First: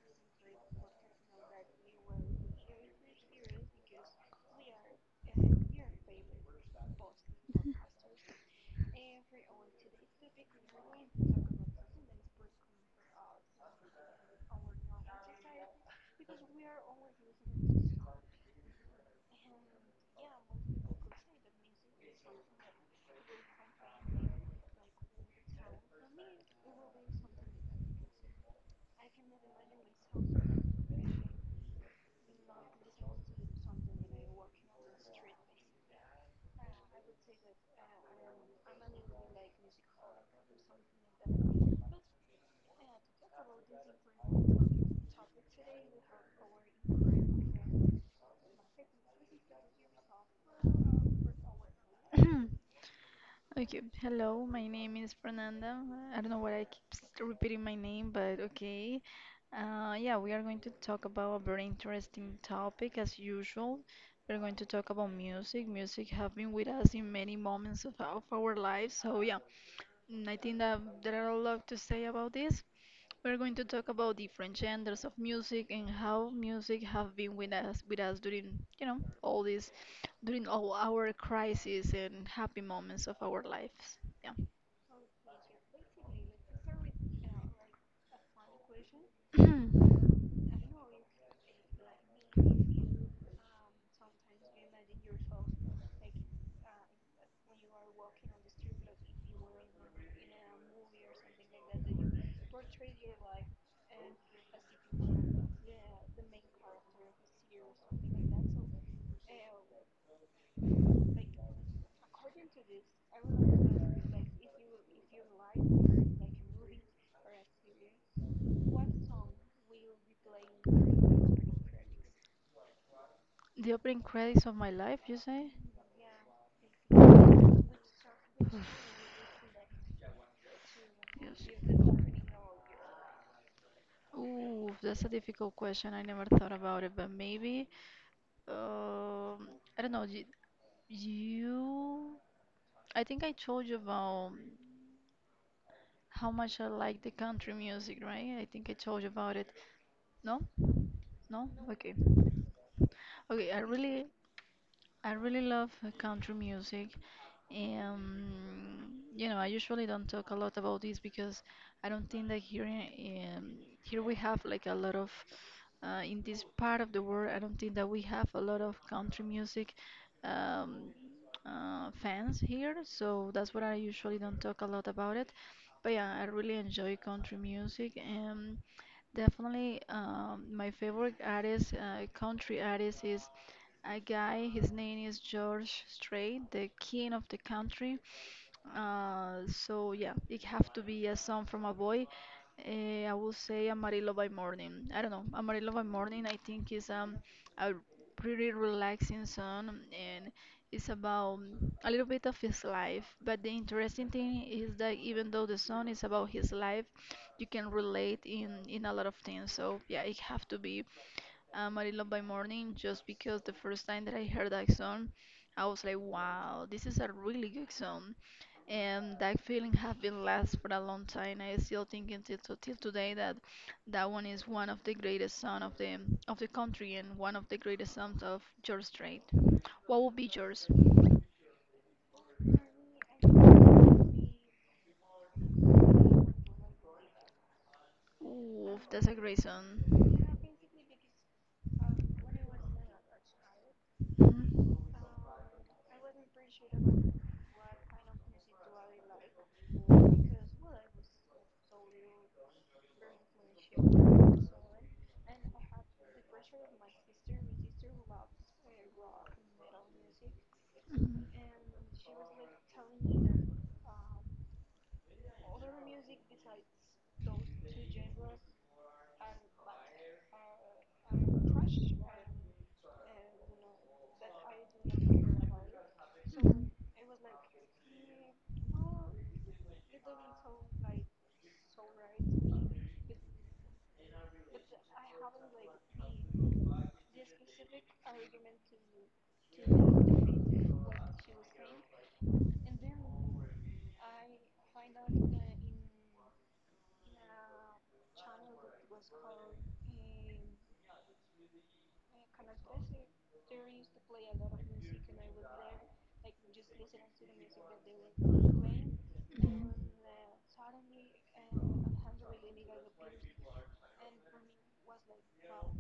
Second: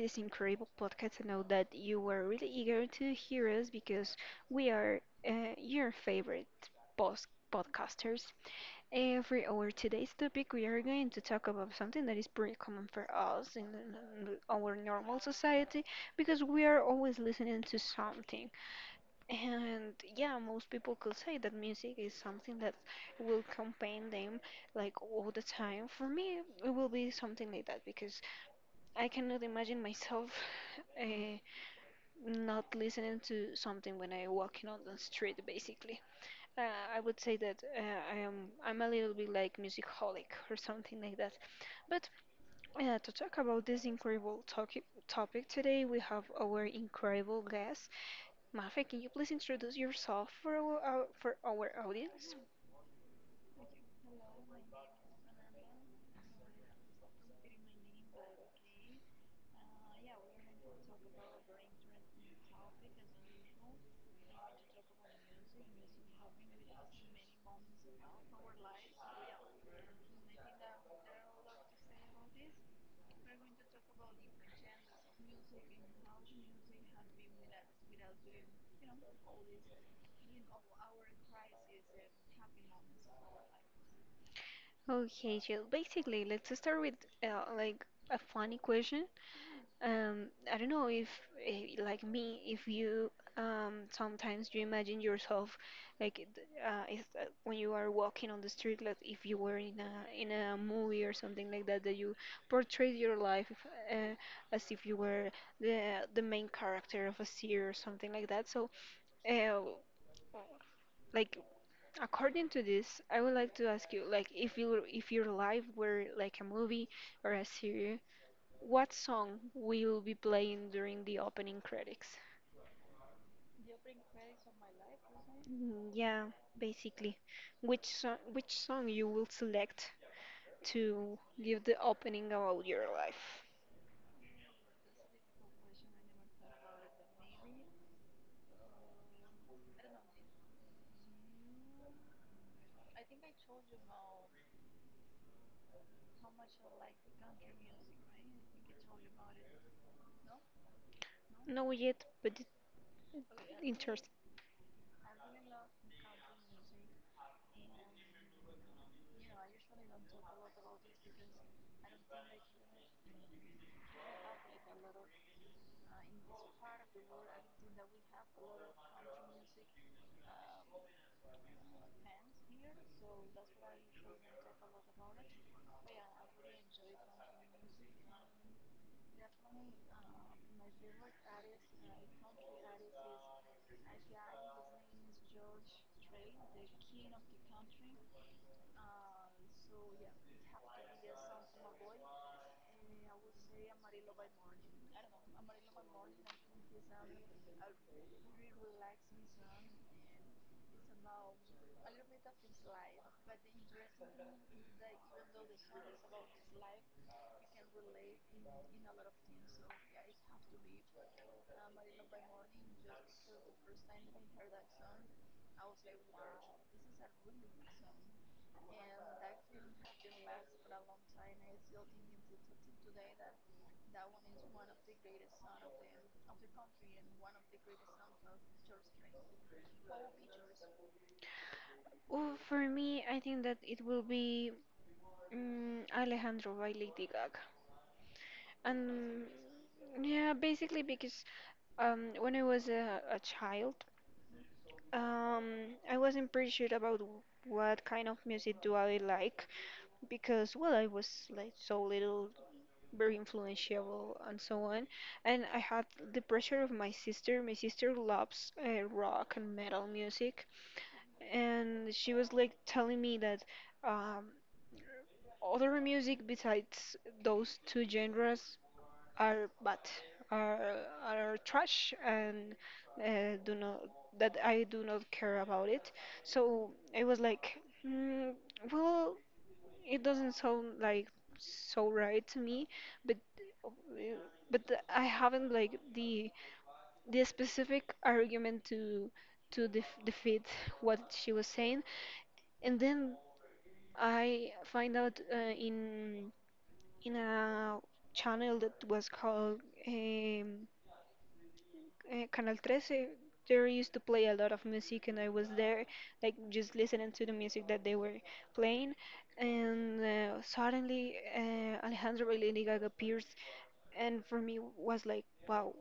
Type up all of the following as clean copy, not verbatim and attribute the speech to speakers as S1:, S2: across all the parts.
S1: this incredible podcast. I know that you were really eager to hear us because we are your favorite post podcasters. For our today's topic, we are going to talk about something that is pretty common for us in our normal society because we are always listening to something. And yeah, most people could say that music is something that will accompany them like all the time. For me, it will be something like that because I cannot imagine myself uh, not listening to something when I walking on the street. Basically, uh, I would say that I'm a little bit like musicaholic or something like that. But to talk about this incredible topic today, we have our incredible guest. Mafe, can you please introduce yourself for our for our audience?
S2: Okay, hello, my name is Fernanda. I don't know why I keep repeating my name, but okay. Yeah, we are going to talk about a very interesting topic as usual. We're going to talk about music. Music have been with us in many moments of our lives. So yeah, I think that there are a lot to say about this. We're going to talk about different genders of music and how music have been with us during, you know, all these during all our crises and happy moments of our lives. Yeah.
S1: Okay, Jill. Basically, let's start with like a funny question. I don't know if, like me, if you sometimes you imagine yourself like it- if, when you are walking on the street, like if you were in a movie or something like that, that you portray your life uh, as if you were the main character of a series or something like that. So, uh, like according to this, I would like to ask you, like if your life were like a movie or a series, what song will be playing during the opening credits?
S2: The opening credits of my life, you say?
S1: Yeah, basically. Which song you will select to
S2: Yes.
S1: give the opening about your life?
S2: Ooh, that's a difficult question. I never thought about it, but maybe um I don't know. You, I think I told you about how much I like the country music, right? I think I told you about it. No? No?
S1: No
S2: Okay.
S1: yet, but it,
S2: Okay, I really
S1: interesting.
S2: I really love country music. You know, I usually don't talk a lot about this because I don't think that here we have like a lot of in this part of the world. I don't think that we have a lot of country music um, fans here, so that's what I usually don't talk a lot about it. But yeah, I really enjoy country music, and definitely my favorite artist, country artist is a guy. His name is George Strait, the king of the country. So yeah, it have to be a song from a boy. I will say Amarillo by Morning. I don't know. Amarillo by Morning, I think is a pretty relaxing song, and it's about a little bit of his life, but the interesting thing is that even though the song is about his life, you can relate in a lot of things. So yeah, it have to be Marilyn by Morning just because the first time that I heard that song, I was like, wow, this is a really good song. And that feeling have been last for a long time. I still think until till till today that that one is one of the greatest song of the country, and one of the greatest songs of George Strait. What would be yours?
S1: Oh, for me, I think that it will be Alejandro by Lady Gaga.
S2: Ooh, that's a
S1: And
S2: great song.
S1: yeah, basically because when I was a child,
S2: Mhm.
S1: I wasn't pretty sure about what kind of music do I like, because well I was like so little, very influential and so on, and I had the pressure of my sister. My sister loves rock and metal music,
S2: Mhm.
S1: and she was like telling me that um, other music besides those two genres are bad are are trash and do not that I do not care about it.
S2: Mhm.
S1: So
S2: Mhm.
S1: I was like, mm, well, it doesn't sound like so right to me, but uh, but I haven't like the specific argument to defeat what she was saying. And then I find out in a channel that was called um, Canal 13. There used to play a lot of music, and I was there, like just listening to the music that they were playing.
S2: Mhm.
S1: And suddenly, Alejandro Balenciaga appears, and for me was like, wow.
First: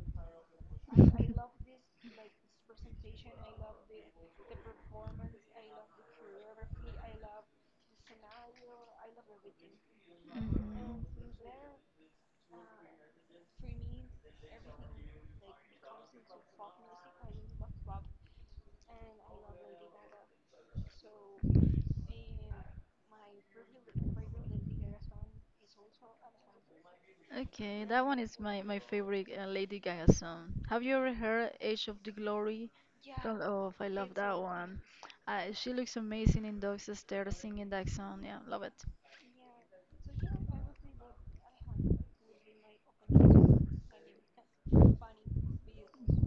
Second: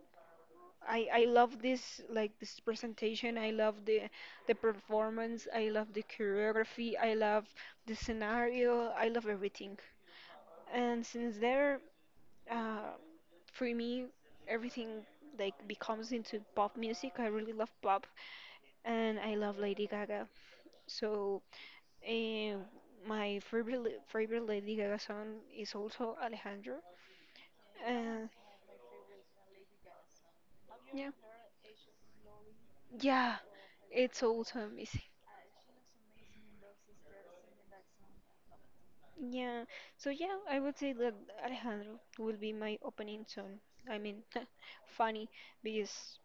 S1: I love this, like this presentation. I love the performance. I love the choreography. I love the scenario. I love everything. And since there, uh, for me, everything like becomes into pop music. I really love pop, and I love Lady Gaga. So, uh, my favorite Lady Gaga song is also Alejandro.
S2: Okay, that one
S1: Uh,
S2: is my favorite Lady Gaga song. Have you
S1: yeah,
S2: ever heard Age of the Glory?
S1: yeah,
S2: Don't— Oh, I love
S1: it's
S2: that
S1: also
S2: one.
S1: amazing.
S2: She looks amazing in Dogs Stare singing that song. Yeah, love it.
S1: Yeah, so yeah, I would say that Alejandro will be my opening song. I mean, funny because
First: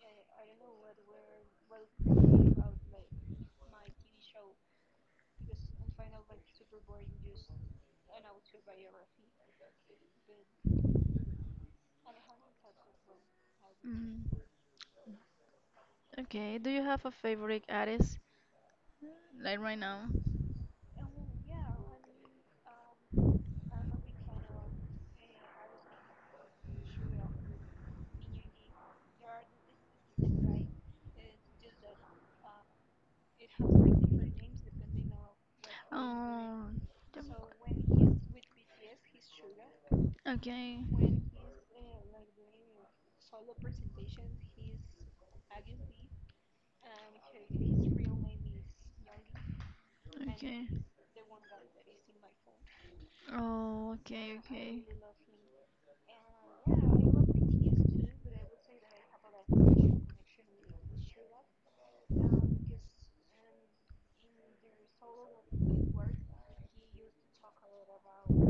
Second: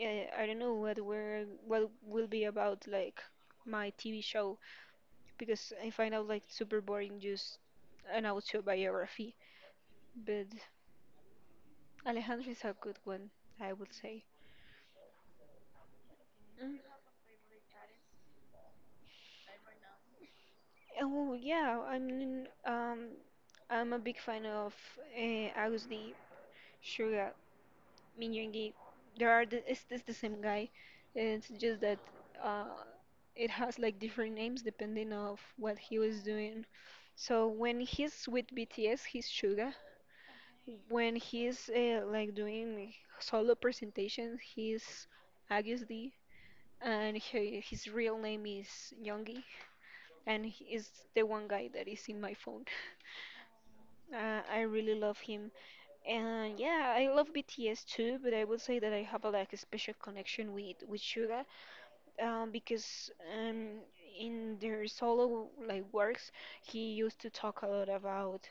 S1: uh, I don't know what will be about like my TV show, because I find out like super boring just an autobiography. But Alejandro is a good one, I would say.
S2: Mhm. Okay, do
S1: Mm.
S2: you have a favorite artist? Like right now?
S1: Oh yeah, I mean, I'm a big fan of Agus D, Suga, Minyoungi. There are the, it's the same guy. It's just that uh, it has like different names depending of what he was doing.
S2: Oh, the-
S1: So when he's with BTS, he's Suga.
S2: okay,
S1: When he's like doing solo presentations, he's Agus D, and he, his real name is Youngi, and he
S2: okay.
S1: is the one guy that is in my phone.
S2: Oh, okay,
S1: I
S2: okay.
S1: really love him, and yeah, I love BTS too. But I would say that I have a, like a special connection with Suga, because um, in their solo like works, he used to talk a lot about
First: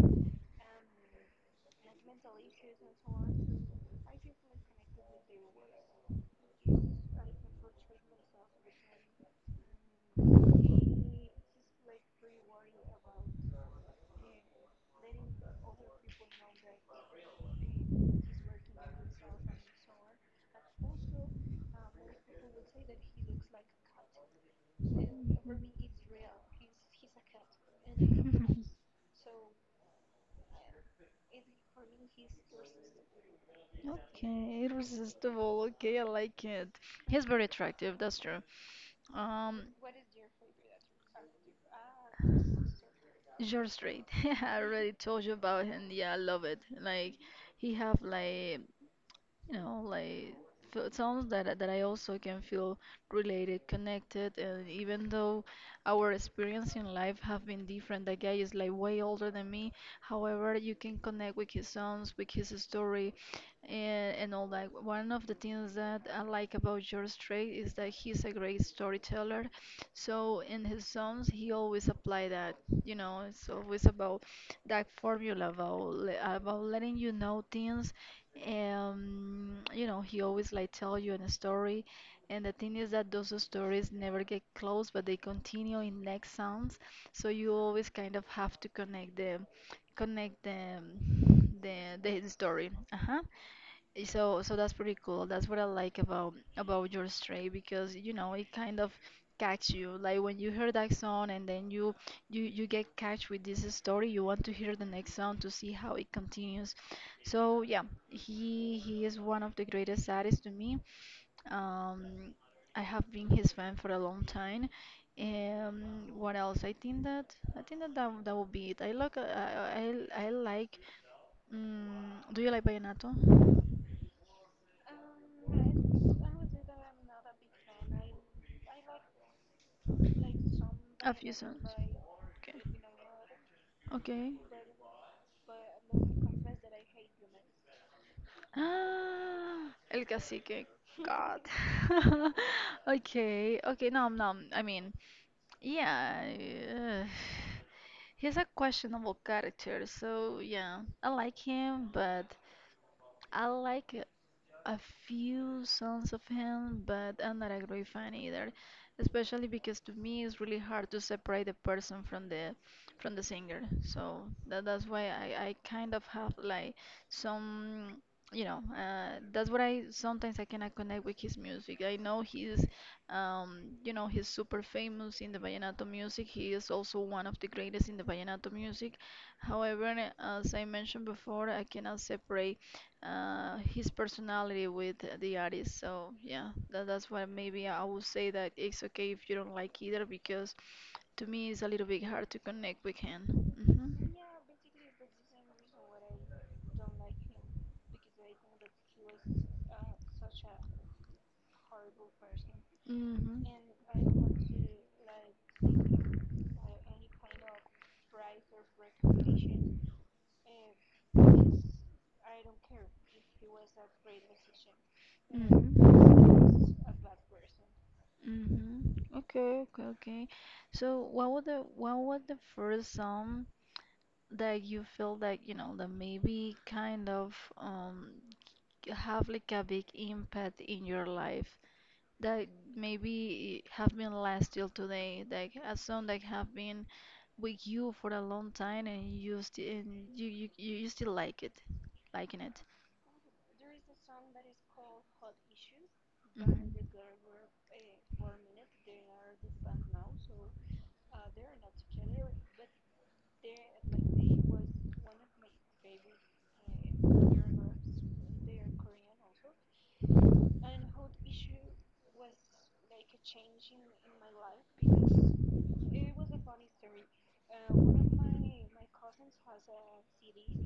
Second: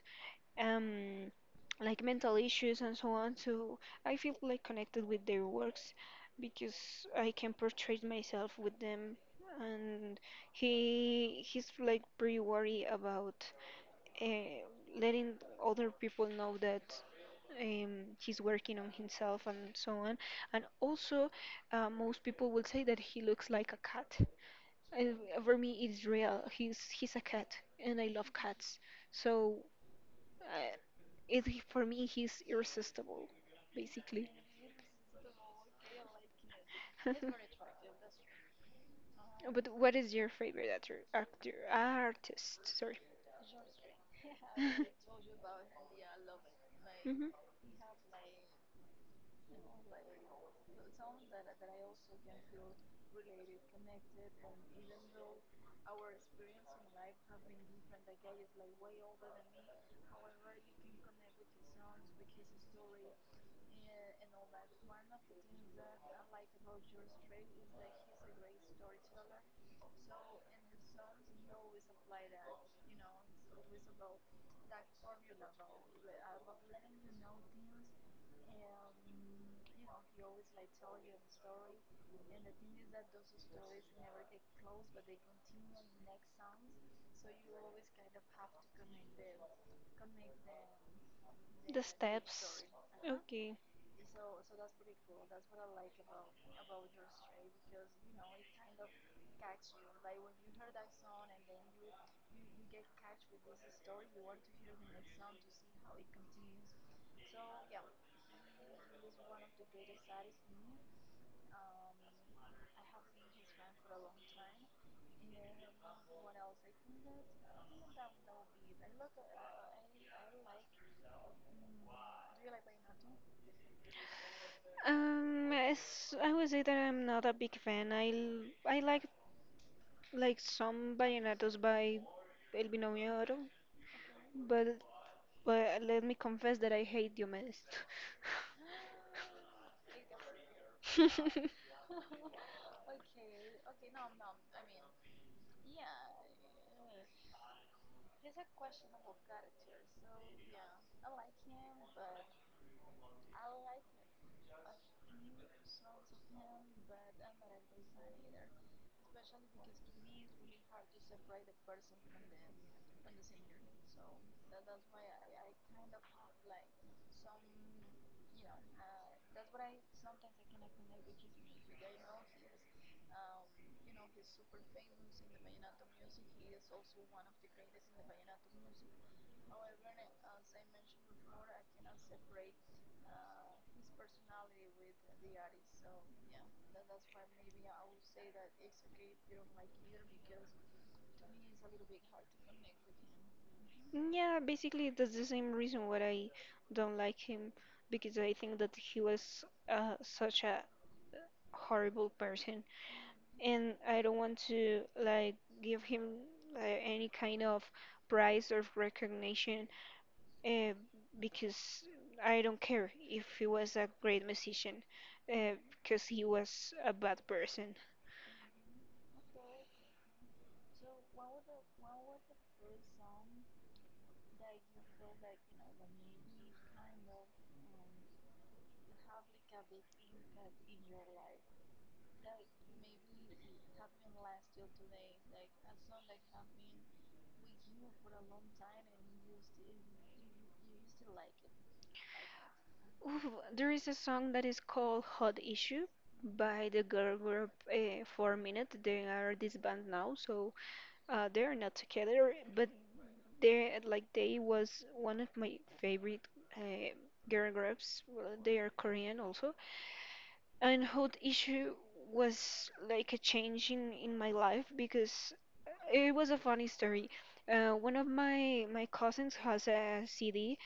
S1: um, like mental issues and so on. So I feel like connected with their works because I can portray myself with them. And he's like pretty worried about uh, letting other people know that he's working on himself and so on. And also, most people will say that he looks like a cat. And for me, it's real. He's a cat, and I love cats. So uh, for me, he's irresistible, basically.
S2: Okay, irresistible. Okay, I like it. He's very attractive, that's true. Um,
S1: But what is your favorite actor? Actor, artist, sorry.
S2: George Strait. I already told you about him. Yeah, I love it. Like
S1: Mhm.
S2: he have like, you know, like songs that that I also can feel related, connected, and even though our experience in life have been different, that guy is like way older than me. However, you can connect with his songs, with his story, and all that. One of the things that I like about George Strait is that he's a great storyteller. So in his songs, he always apply that. You know, it's always about that formula about about letting you know things, you know, he always like tell you in a story, and the thing is that those stories never get closed, but they continue in next sounds. So you always kind of have to connect the, connect the,
S1: The
S2: the the
S1: steps.
S2: story. Uh-huh.
S1: Okay.
S2: So that's pretty cool. That's what I like about your stray because you know it kind of catch you. Like when you hear that song, and then you get catch with this story, you want to hear the next song to see how it continues. So yeah, he is one of the greatest artists to me. Um, I have been his fan for a long time. What else? I think that would be it. I like. Mm, do you like vallenato?
S1: As I would say that I'm not a big fan. I like some
S2: A few
S1: vallenatos
S2: songs.
S1: by
S2: Okay.
S1: El Binomio Oro,
S2: Okay.
S1: but let me confess that I hate Diomedes.
S2: Ah, El cacique. God. Okay. Okay. No, no. I mean, yeah. Uh, he's a questionable character. So, yeah. I like him, but I like a few songs of him, but I'm not a great fan either, especially because to me it's really hard to separate the person from the singer. So that that's why I kind of have like some, you know, that's what I sometimes I cannot connect with his music. I know he's, you know, he's super famous in the vallenato music. He is also one of the greatest in the vallenato music. However, as I mentioned before, I cannot separate his personality with the artist. So yeah, that's why maybe I would say that it's okay if you don't like either because to me it's a little bit hard to connect with him.
S1: Yeah, basically that's the same reason why I don't like him, because I think that he was such a horrible person,
S2: Hmm.
S1: and I
S2: Hmm.
S1: don't want to like give him any kind of prize or recognition, uh, because I don't care if he was a great musician. Uh,
S2: Mm-hmm.
S1: he was a bad person.
S2: Mm-hmm. Okay, okay, okay. So what was the first song that you feel that, you know, that maybe kind of have like a big impact in your life? That maybe have been last till today, like a song that have been with you for a long time, and you still, and you still like it, liking it.
S1: Oof, there is a song that is called Hot Issue by
S2: Mhm.
S1: the girl group Four Minute. They are disbanded now, so they are not together. But they like they was one of my favorite uh, girl groups. Well, they are Korean also, and Hot Issue was like a change in my life because it was a funny story. One of my my cousins has a CD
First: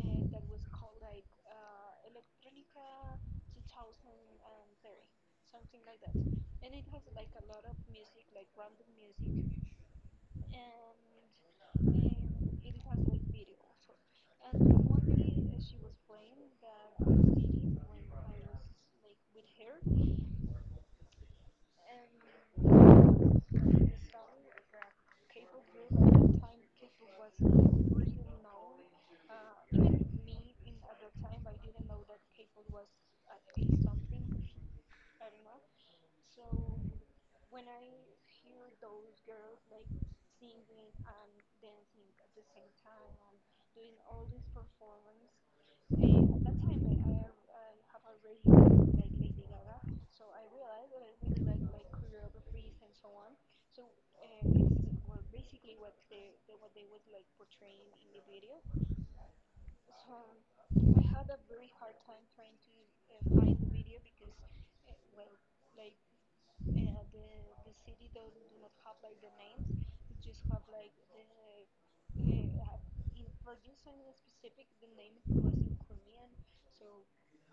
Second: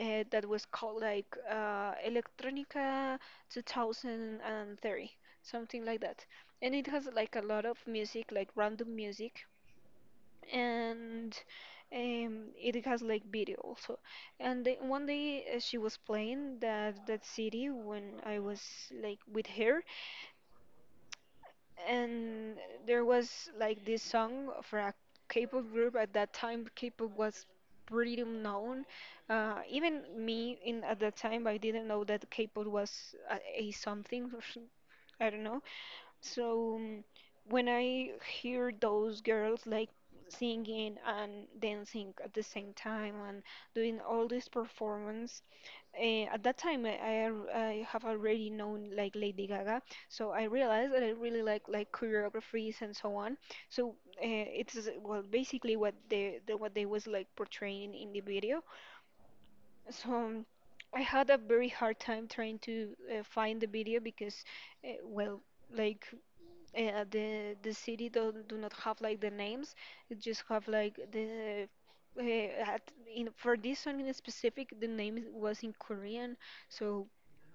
S1: that was called like Electronica 2030, something like that. And it has like a lot of music, like random music, and it has like video also. And one day she was playing that CD when I was like with her, and there was like this song for a K-pop group. At that time, K-pop was pretty known. Even me in at that time, I didn't know that K-pop was a something. I don't know. So when I hear those girls like singing and dancing at the same time and doing all this performance, at that time I have already known like Lady Gaga, so I realized that I really like choreographies and so on. So it's well basically what they was like portraying in the video. So I had a very hard time trying to find the video because well like the city don't do not have like the names. It just have like the uh, at, in for this one in specific the name was in Korean. So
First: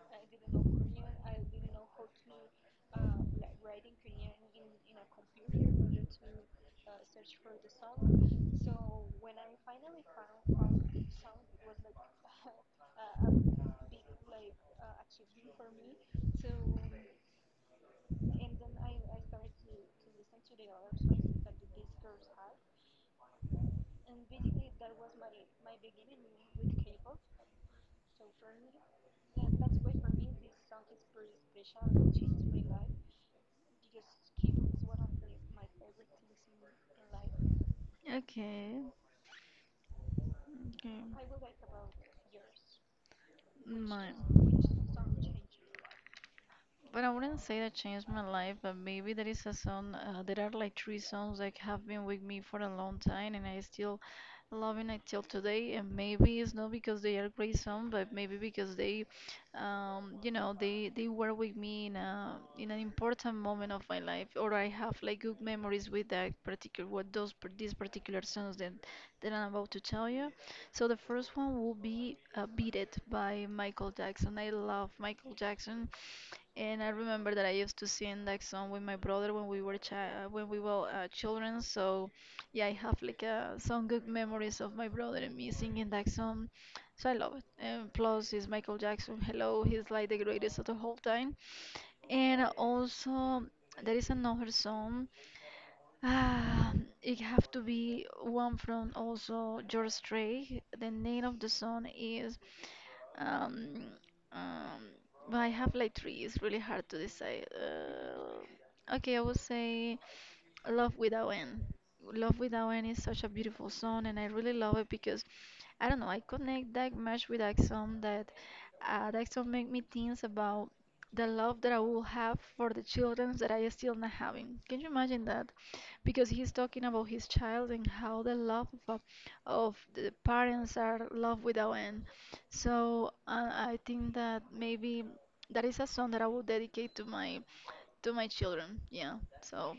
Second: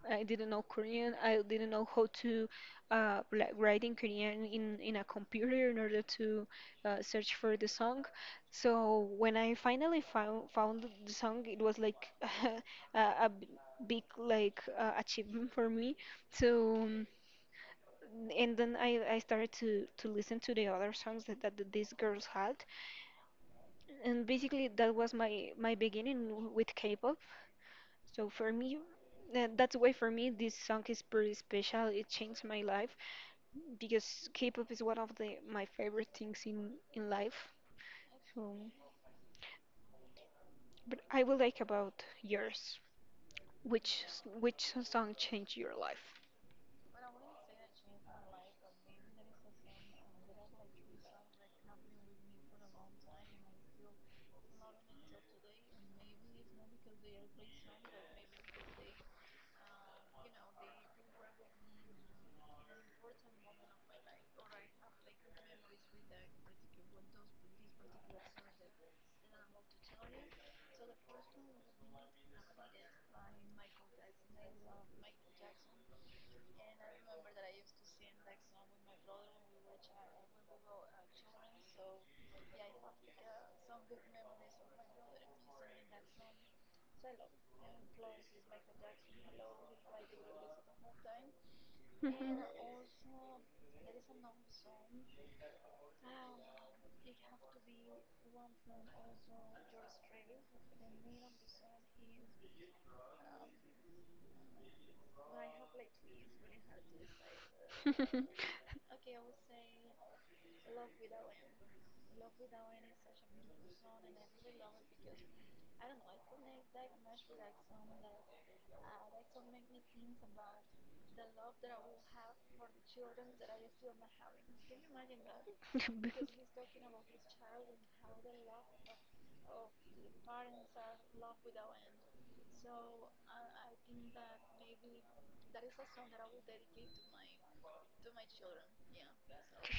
S1: I didn't know Korean. I didn't know how to like write in Korean in a computer in order to search for the song. So when I finally found the song, it was like a, a b- big like achievement for me. So and then I started to listen to the other songs that, that these girls had, and basically that was my my beginning with K-pop. So for me, that's why for me this song is pretty special. It changed my life because K-pop is one of the my favorite things in life. So,
S2: Okay. Okay.
S1: but I will like about yours.
S2: Mine.
S1: Which song changed your life?
S2: But I wouldn't say that changed my life, but maybe there is a song, there are like three songs that have been with me for a long time and I still loving it till today. And maybe it's not because they are great songs, but maybe because they, you know, they were with me in a in an important moment of my life, or I have like good memories with that particular these particular songs that that I'm about to tell you. So the first one will be "Beat It" by Michael Jackson. I love Michael Jackson. And I remember that I used to sing that song with my brother when we were when we were children. So, yeah, I have like some good memories of my brother and me singing that song. So I love it. And plus, it's Michael Jackson. Hello, he's like the greatest of the whole time.
S1: Mhm.
S2: And also, there is another song. Ah, it have to be one from also George Strait. The name of the song is um um. But I have like three. It's really hard to decide. Okay, I would say Love Without End. Love Without End is such a beautiful song, and I really love it because I don't know. I connect that much with that song that that song make me think about the love that I will have for the children that I am still not having. Can you imagine that?
S1: B-
S2: Because he's talking about his child and how the love of, of the parents are love without end. So I think that maybe that is a song that I will dedicate to my children. Yeah. So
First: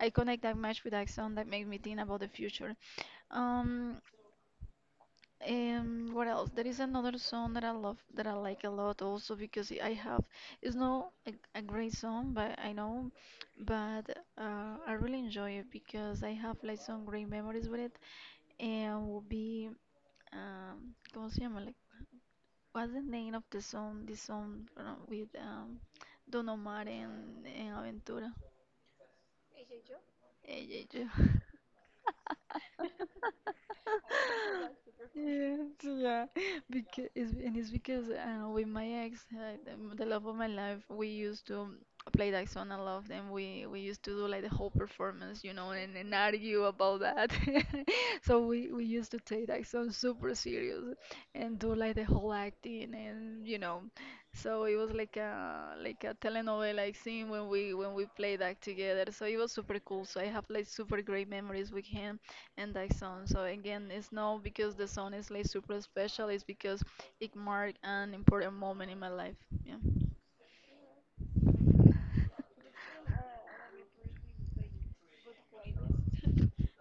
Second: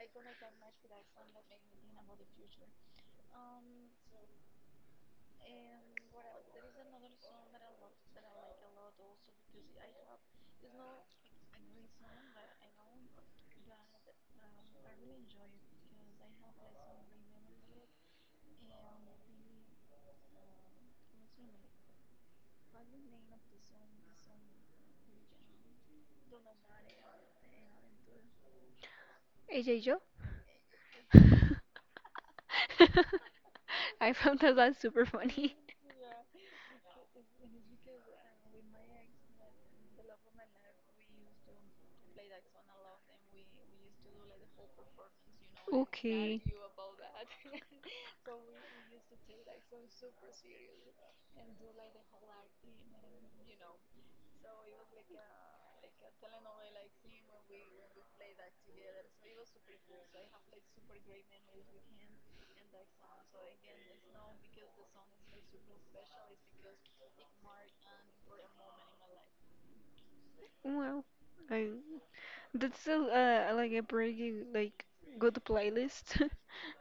S2: I connect that much with that song that made me think about the future. Um, what else? There is another song that I love, that I like a lot also because I have, it's not a, a great song, but I know, but I really enjoy it because I have like some great memories with it. And will be, ¿cómo se llama? Like, what's the name of the song? This song with Don Omar and Aventura.
S1: A J Joe?
S2: Eh, eh, eh.
S1: I found that that's super funny.
S2: Yeah, yeah, because it's, and it's because with my ex, the, the love of my life, we used to play that song a lot, and we used to do like the whole performance, you know, and
S1: Okay.
S2: argue about that. So we used to take that song super serious, and do like the whole acting, and you know, so it was like a telenovela like scene when we played that together. So it was super cool. So I have like super great memories with him and thy son. So again, it's not because the son is like super special. It's because it marked an important moment in my life. Yeah.
S1: Well, I that's a like a pretty like good playlist.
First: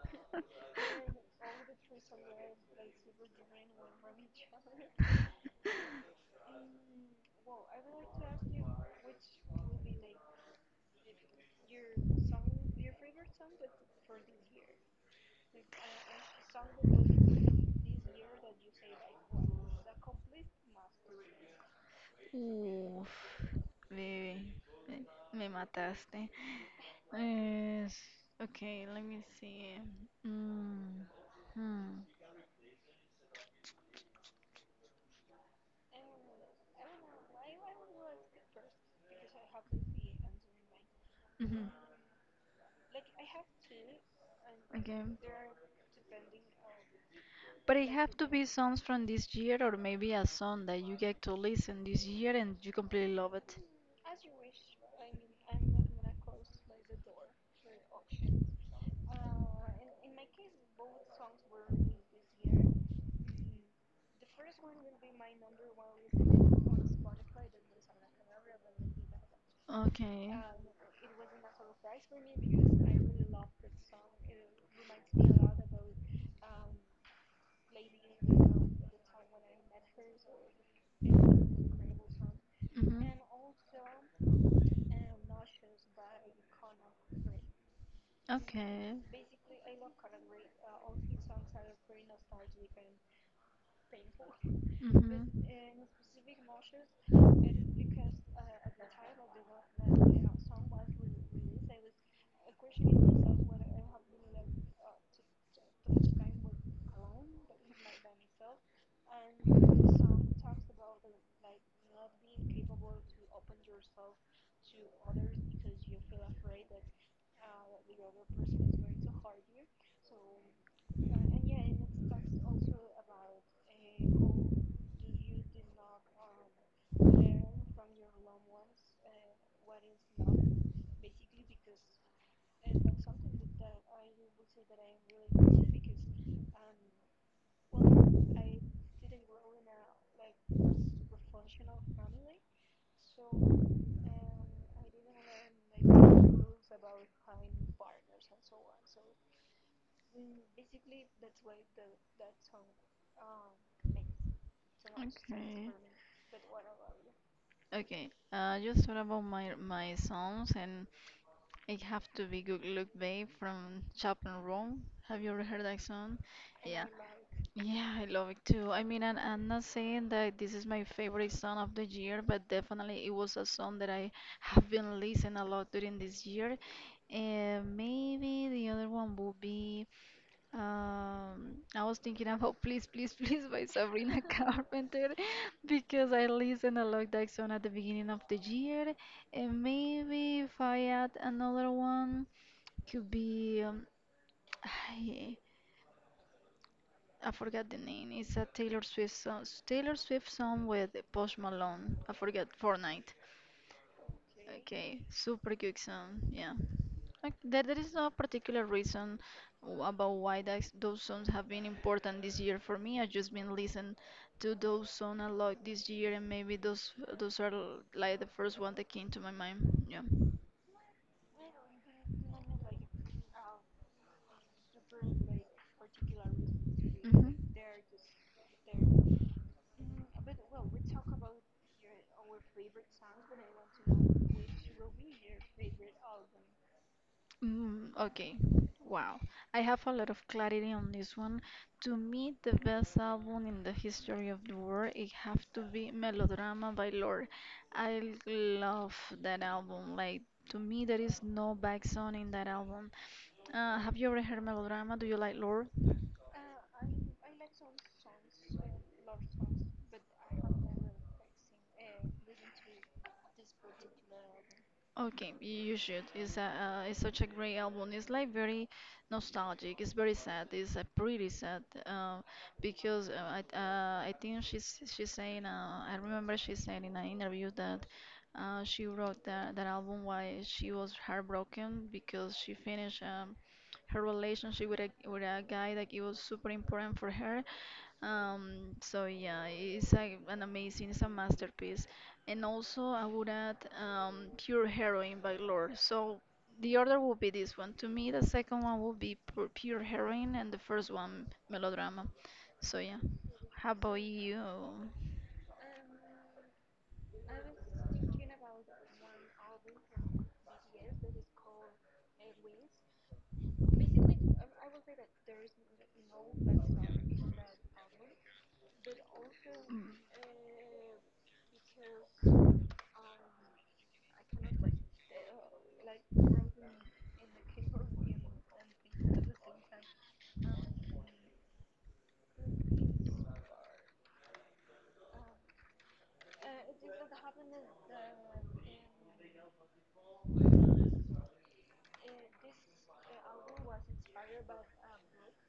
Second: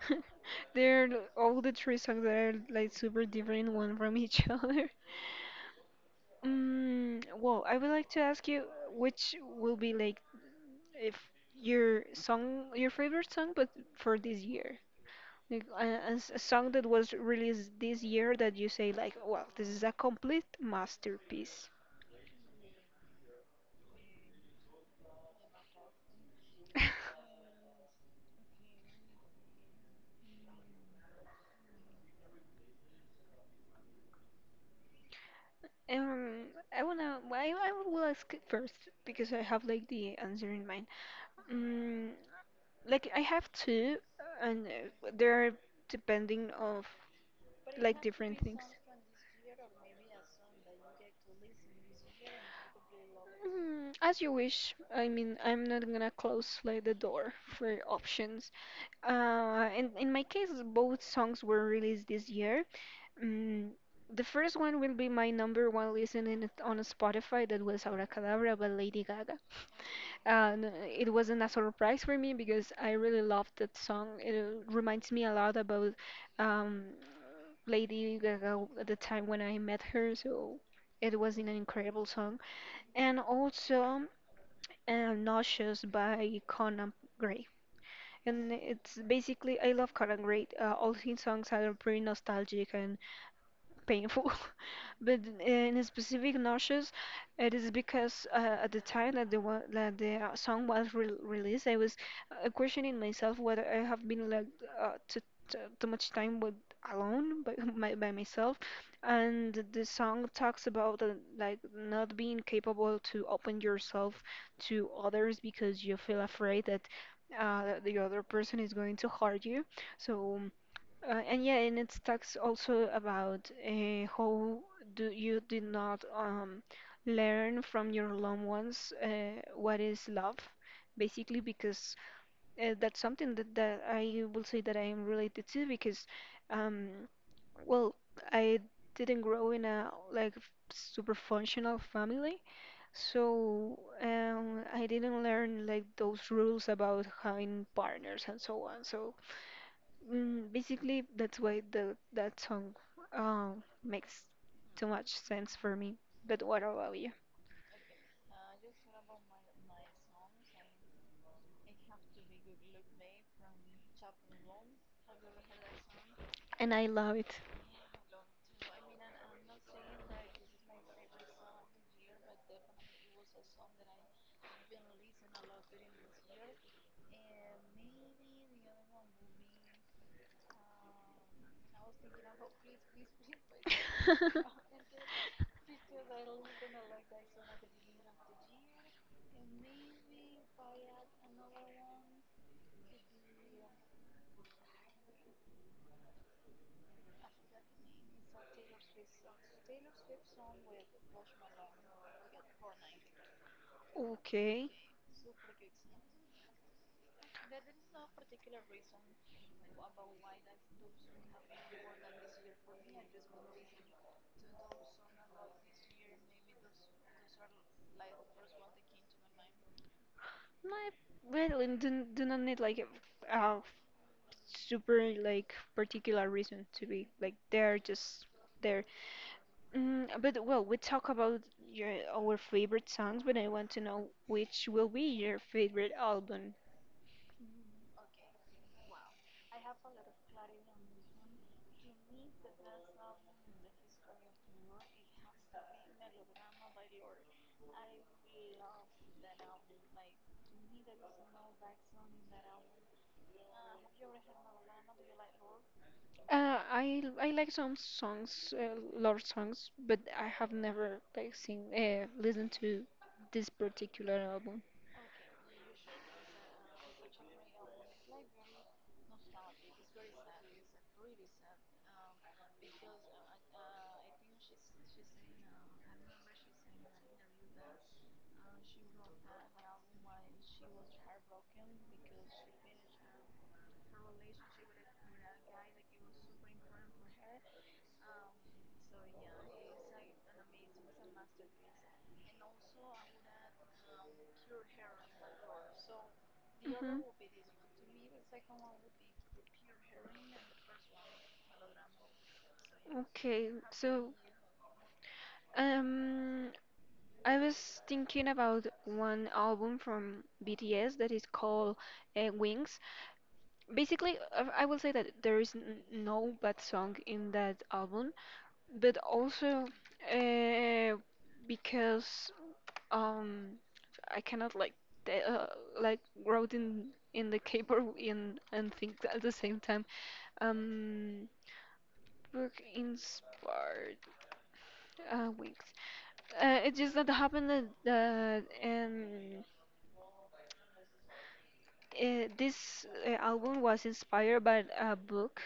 S1: They're all the three songs that are like super different one from each other. Mm, well, I would like to ask you which will be like if your song, your favorite song, but for this year. Like a song that was released this year that you say like, well, this is a complete masterpiece.
S2: Uf, baby, me, me mataste. Es, okay, let me see. Mm, hmm,
S1: Um, I wanna. I will ask first because I have like the answer in mind.
S2: mhm, okay.
S1: Um, like I have two, and they're depending of
S2: But it
S1: like
S2: have to
S1: different
S2: be
S1: things.
S2: songs from this year or maybe a song that you get to listen this year and you completely love it.
S1: Mm, as you wish. I mean, I'm not gonna close like the door for options. In my case, both songs were released this year. Mm, the first one will be my number one listening on Spotify. That was Abracadabra by Lady Gaga.
S2: Okay.
S1: And it wasn't a surprise for me because I really
S2: Mhm.
S1: loved that song. It reminds me a lot about um, Lady Gaga at the time when I met her. So it was an incredible song, and also Nauseous by Conan Gray. And
S2: Okay.
S1: it's basically, I love Conan Gray. All his songs are pretty nostalgic and painful. But
S2: Mhm.
S1: in specific notions, it is because at the time that the song was re released, I was questioning myself whether I have been like uh, to, too much time with alone by, by myself, and the song talks about like not being capable to open yourself to others because you feel afraid that the other person is going to hurt you. So and it talks also about how do you did not learn from your loved ones, what is love, basically, because that's something that I will say that I am related to because, um, well, I didn't grow in a like super functional family, so I didn't learn like those rules about having partners and so on. Basically, that's why the that song makes too much sense
S2: Okay.
S1: for me. But what about you?
S2: Okay. Just what about my my songs, and it have to be Good Look Babe from Chaplin Room. Have you ever heard that song?
S1: And
S2: Yeah.
S1: I love it.
S2: Yeah, I love it too. I mean, and I'm not saying that this is my favorite song of the year, but definitely it was a song that I have been listening a lot during this year. And maybe the other one will be. I was thinking about Please, Please, Please by Sabrina Carpenter because I listened a lot that song at the beginning of the year. And maybe if I add another one, could be I, I forgot the name. It's a Taylor Swift song. Taylor Swift song with Post Malone. I forgot Fortnite.
S1: Okay.
S2: Okay, super quick sound. Yeah. Like, there is no particular reason about why those songs have been important this year for me. I've just been listening to those songs a lot this year, and maybe those are like the first one that came to my mind. Yeah.
S1: My I really do not need like a super like particular reason to be
S2: Hmm.
S1: like they're just there. Mm, but well, we talk about your our favorite songs, but I want to know which will be your favorite album.
S2: Mm, okay. Wow. I have a lot of clarity on this one. To me, the best album in the history of the world, it have to be Melodrama by Lorde. I love that album. Like, to me, there is no back song in that album. Have you ever heard Melodrama? Do you like Lorde?
S1: I like some songs, love songs, but I have never like seen listened to this particular album.
S2: Okay, you should. It's such a great album. It's like very nostalgic. It's very sad. It's pretty sad because I think she's saying I remember she said in an interview that she wrote that album while she was heartbroken because she finished her relationship with a guy that it was super important for her. So yeah, an amazing, it's a masterpiece. And also, I would add Pure Heroine by Lorde. So the
S1: Mhm.
S2: order would be this one. To me, the second one would be pure Heroine, and the first one, Melodrama. So yeah.
S1: Okay,
S2: How about
S1: so
S2: you?
S1: um, I was thinking about one album from BTS that is called Wings. Basically, I will say that there is no bad song in that album, but also,
S2: Mm.
S1: uh, because um, I cannot like t- uh, like route in the paper in and think at the same time. Um, book inspired wings. It's just that happened that this album was inspired by a book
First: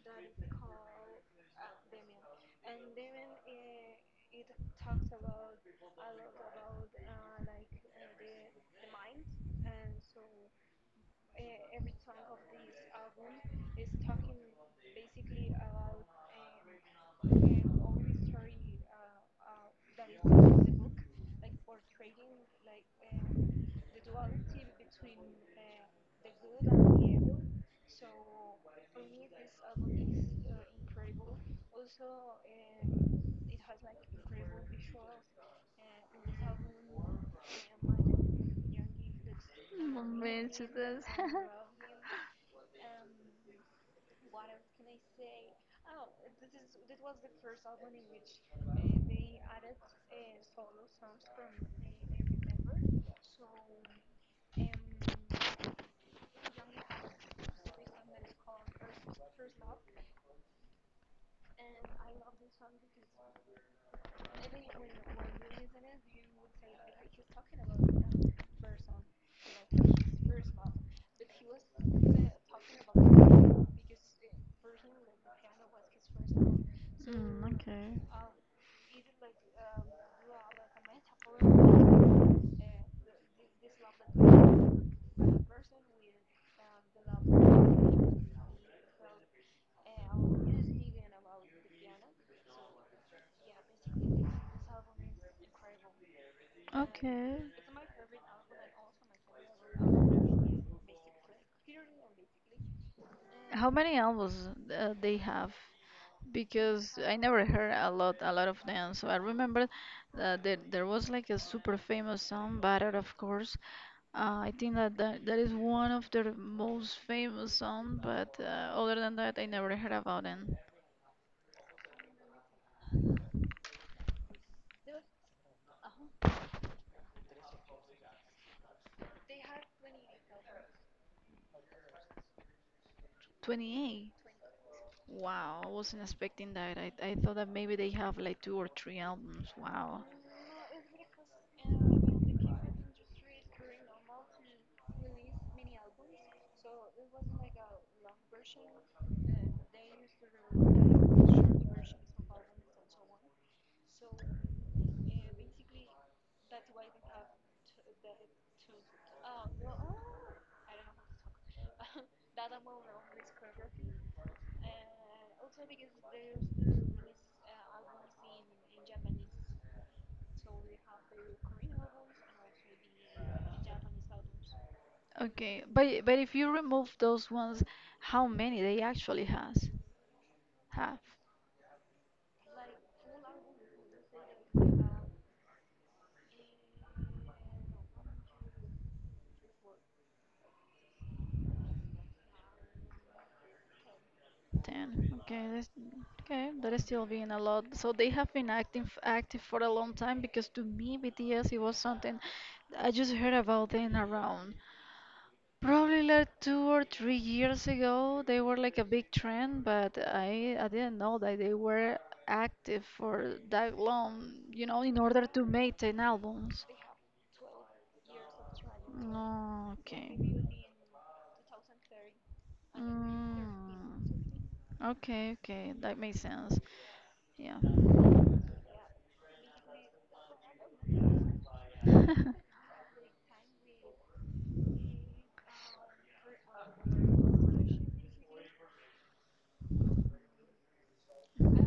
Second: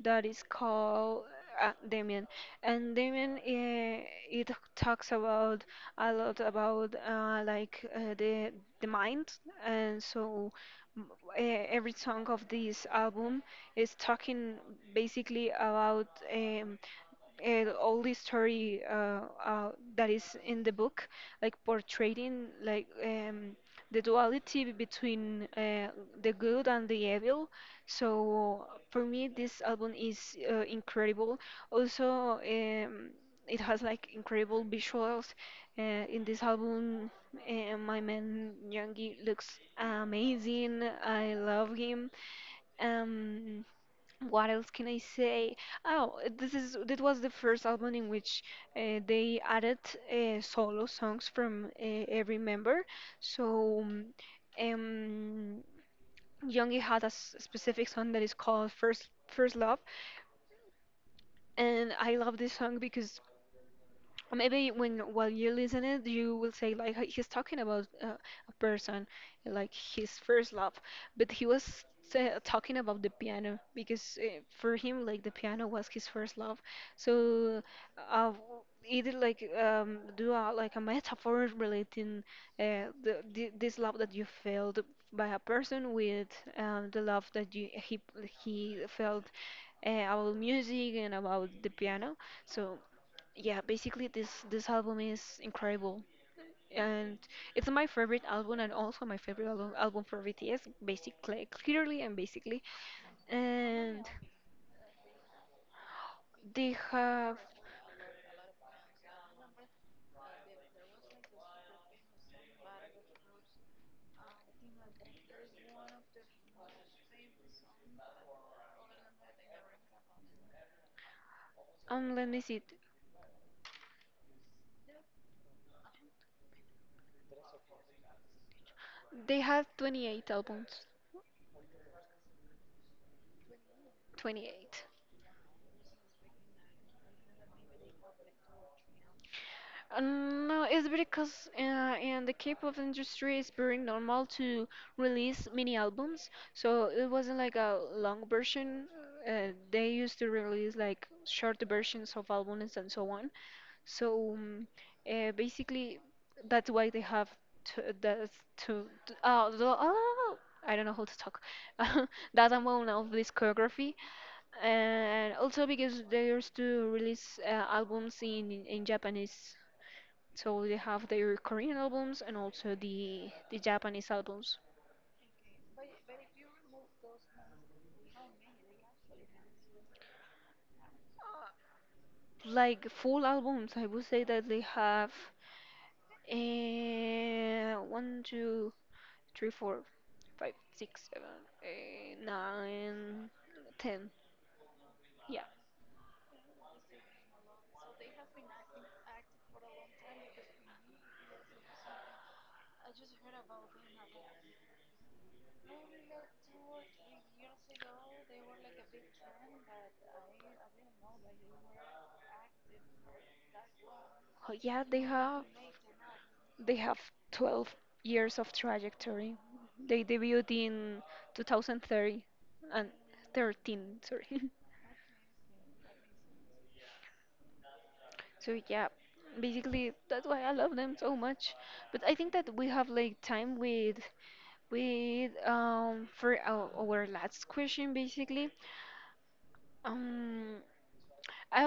S1: that is called Damien, and Damien it talks about a lot about the mind, and so m- every song of this album is talking basically about. Um, all the story that is in the book, like portraying like the duality between the good and the evil. So for me, this album is incredible. Also, it has like incredible visuals. In this album, my man Yangi looks amazing.
S2: Mentions.
S1: I love him. Um, what else can I say? Oh, this is that was the first album in which they added solo songs from every member. So, um, Youngie had a specific song that is called First Love, and I love this song because or maybe when while you listen it you will say like He's talking about a person like his first love, but he was sa talking about the piano, because for him like the piano was his first love."
S2: Mm,
S1: so
S2: okay.
S1: uh, it like do a, like a metaphor relating this love that you felt by a person with the love he felt about music and about the piano. So yeah, basically this album is incredible. And
S2: Okay.
S1: it's my favorite album, and also my favorite album for BTS, basically, clearly and basically.
S2: How many
S1: And
S2: albums they have?
S1: they
S2: Because I
S1: have,
S2: never heard a lot of them. So I remember that there was like a super famous song, Butter, of course. I think that is one of their most famous song, but other than that, I never heard about them.
S1: let me see, they have 28 albums.
S2: 28.
S1: 28.
S2: Wow, I wasn't expecting that. I thought that maybe they have like two or three albums. Wow.
S1: No, it's because in the K-pop industry, it's very normal to release mini albums. So it wasn't like a long version. They used to release like short versions of albums and so on. So um, Basically, that's why they have to, that's to oh, the, oh, I don't know how to talk. That amount of discography, and also because they used to release albums in Japanese, so they have their Korean albums and also the Japanese albums.
S2: Okay, but if you remove those ones, how many they actually has have?
S1: Like full albums, I would say that they have one, two, three, four, five, six, seven, eight, nine, ten.
S2: Ten.
S1: Yeah.
S2: Okay, that's okay. That is still being a lot. So they have been active for a long time because, to me, BTS it was something I just heard about them around. Probably like 2 or 3 years ago they were like a big trend, but I didn't know that they were active for that long.
S1: Oh,
S2: You know,
S1: yeah,
S2: in order to make 10 albums.
S1: they have 12 years of trajectory.
S2: Oh,
S1: They
S2: okay.
S1: debuted in 2030 and 13,
S2: Mm.
S1: sorry.
S2: Okay, okay, that makes sense. Yeah.
S1: So yeah, basically that's why I love them so much. But I think that we have like time with for our last question basically. Um I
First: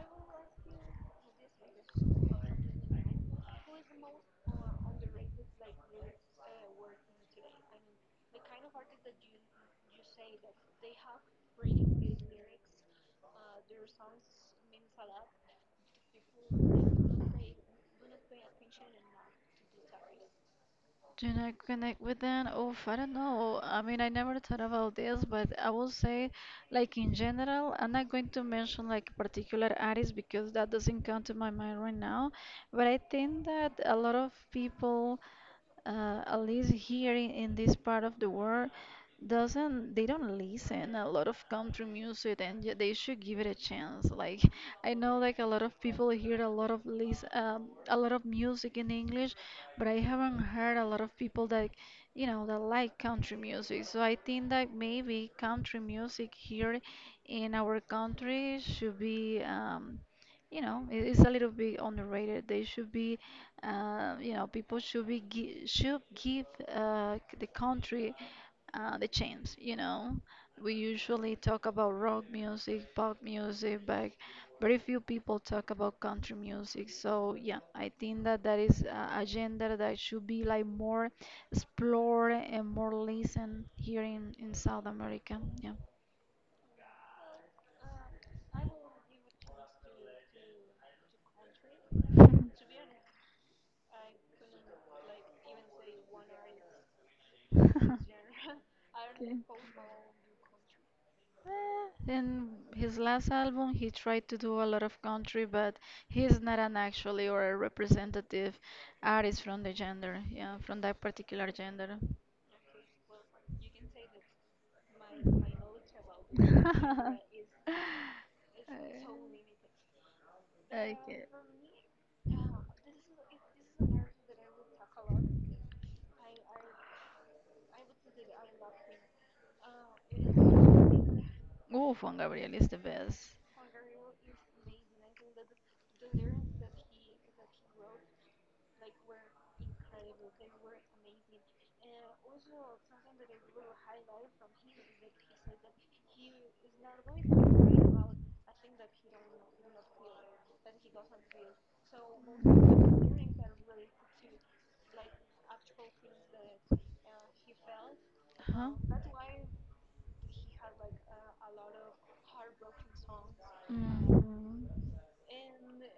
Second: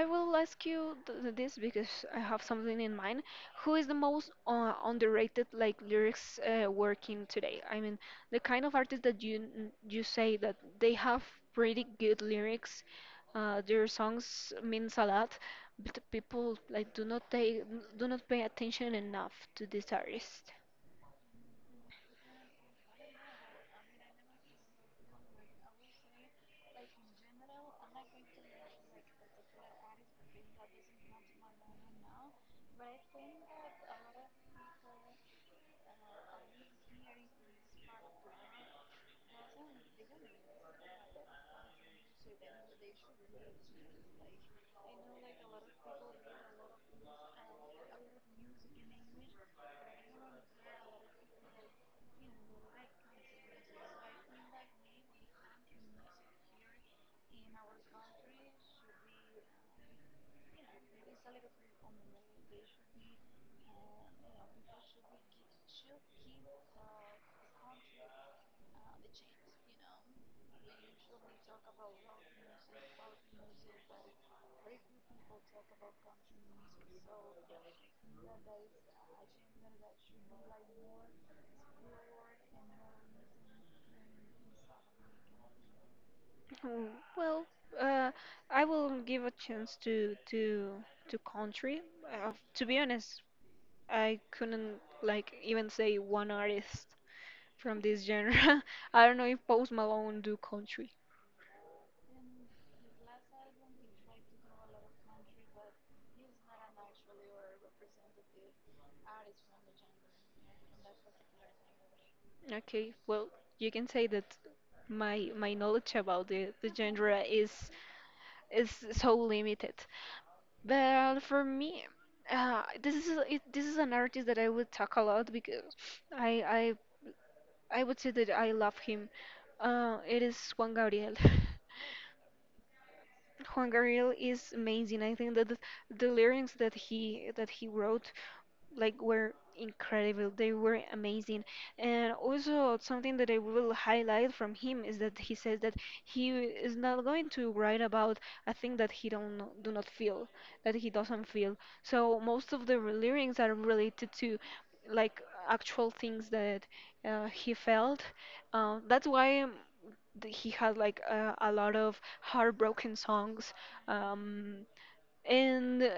S1: I will ask you this because I have something in mind. Who is the most underrated like lyrics working today? I mean, the kind of artist that you say that they have pretty good lyrics. Their songs means a lot, but people like do not pay attention enough to this artist.
S2: Do not connect with them. Oof, I don't know. I mean, I never thought about this, but I will say, like, in general, I'm not going to mention like a particular artist because that doesn't come to my mind right now. But I think that a lot of people at least here in this part of the world doesn't they don't listen a lot of country music, and they should give it a chance. Like, I know, like a lot of people hear a lot of a lot of music in English, but I haven't heard a lot of people that, you know, that like country music. So I think that maybe country music here in our country should be, you know, it's a little bit underrated. They should be, you know, people should be should give the country the chance. You know, we usually talk about rock music, pop music, but very few people talk about country music. So yeah, I think that that is a genre that should be like more explored and more listened here in South America. Yeah.
S1: Mm, well, uh, I will give a chance to country. Uh, to be honest, I couldn't like even say one artist from this genre. I don't know if Post Malone do country.
S2: In his last album, he tried to do a lot of country, but he's not an actually or a representative artist from the gender, yeah, from that particular gender.
S1: Okay, well, you can say that my knowledge about the genre is so limited.
S2: Okay.
S1: But for me, this is an artist that I would talk a lot because I I would say that I love him. It is Juan Gabriel.
S2: Oh, Juan Gabriel is the best.
S1: Juan Gabriel is amazing. I think that the lyrics that he wrote like were incredible. They were amazing. And also something that I will highlight from him is that he says that he is not going to write about a thing that he don't know- do not feel, that he doesn't feel. So most of lyrics are related to like actual things that he felt.
S2: Huh?
S1: That's why he had like a lot of heartbroken songs.
S2: Mhm.
S1: Um, and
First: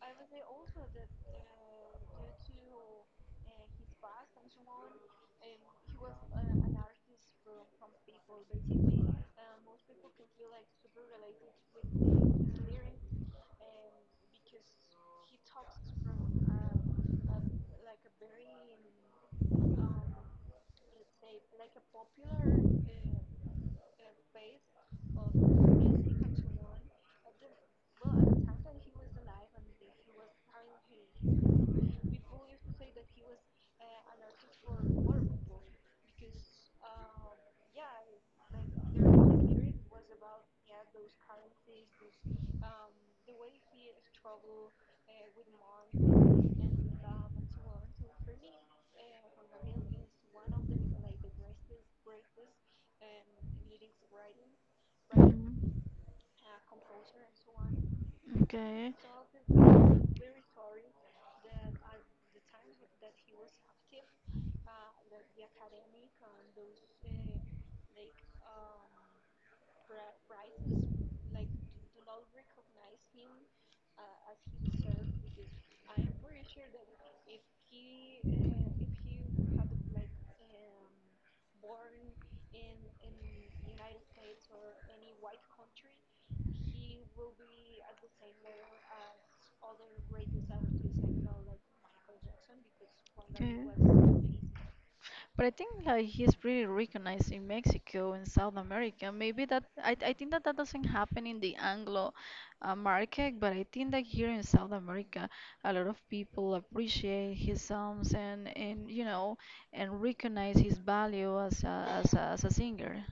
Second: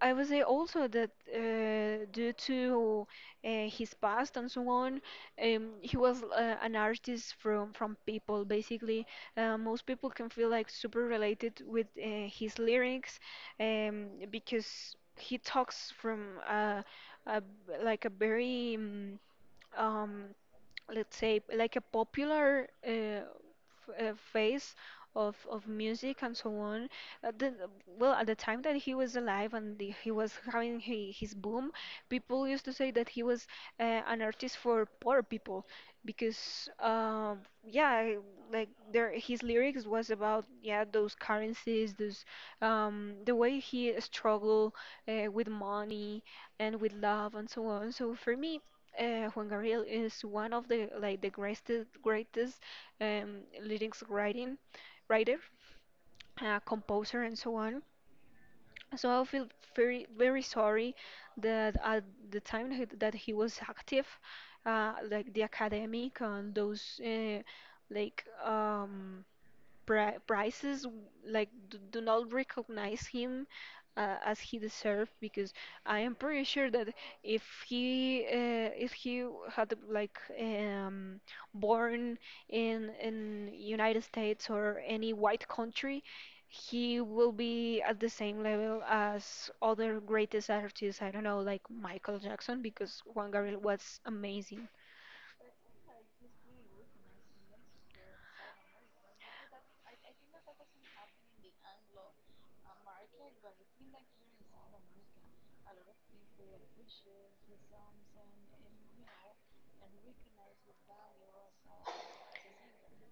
S1: I would say also that due to his past and so on, he was an artist from people. Basically, most people can feel like super related with his lyrics, because he talks from a, like a very um, let's say like a popular phase of music and so on. Uh, the well at the time that he was alive and the, he was having he, his boom, people used to say that he was an artist for poor people, because yeah, like there his lyrics was about, yeah, those currencies, those the way he struggled with money and with love and so on. So for me, Juan Gabriel is one of the like the greatest lyrics writing writer,
S2: Mhm.
S1: composer and so on.
S2: Okay.
S1: So I feel very sorry that at the time that he was active, like the academic and those like um, prices like do not recognize him as he deserved, because I am pretty sure that if he had like born in United States or any white country, he will be at the same level as other greatest artists. I don't know, like Michael Jackson, because Juan Gabriel was
S2: Mm.
S1: amazing.
S2: But I think like he's pretty recognized in Mexico and South America. Maybe that I think that that doesn't happen in the Anglo market, but I think that here in South America, a lot of people appreciate his songs and recognize his value as as a singer.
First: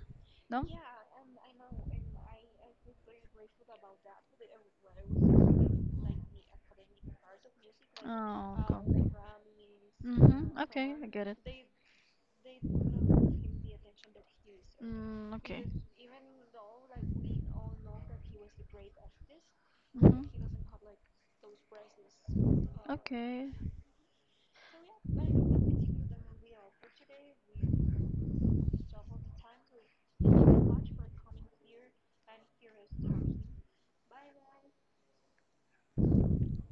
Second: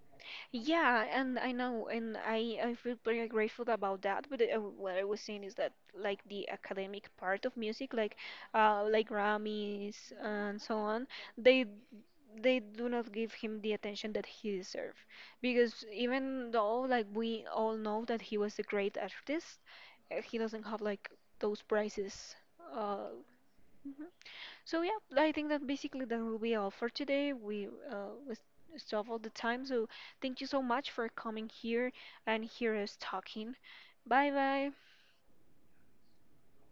S2: No?
S1: Yeah, and I know, and I feel very grateful about that. But what I was saying is that like the academic part of music,
S2: Oh, okay.
S1: like Grammys
S2: Mm-hmm.
S1: and so
S2: Okay,
S1: on,
S2: I get it.
S1: they they do not give him the attention that he deserves.
S2: Mm, okay.
S1: Because even though like we all know that he was a great artist,
S2: Mhm.
S1: he doesn't have like those prizes. Uh,
S2: Okay.
S1: so yeah, I think that basically that will be all for today. We was It's all the time. So thank you so much for coming here and hear us talking. Bye bye.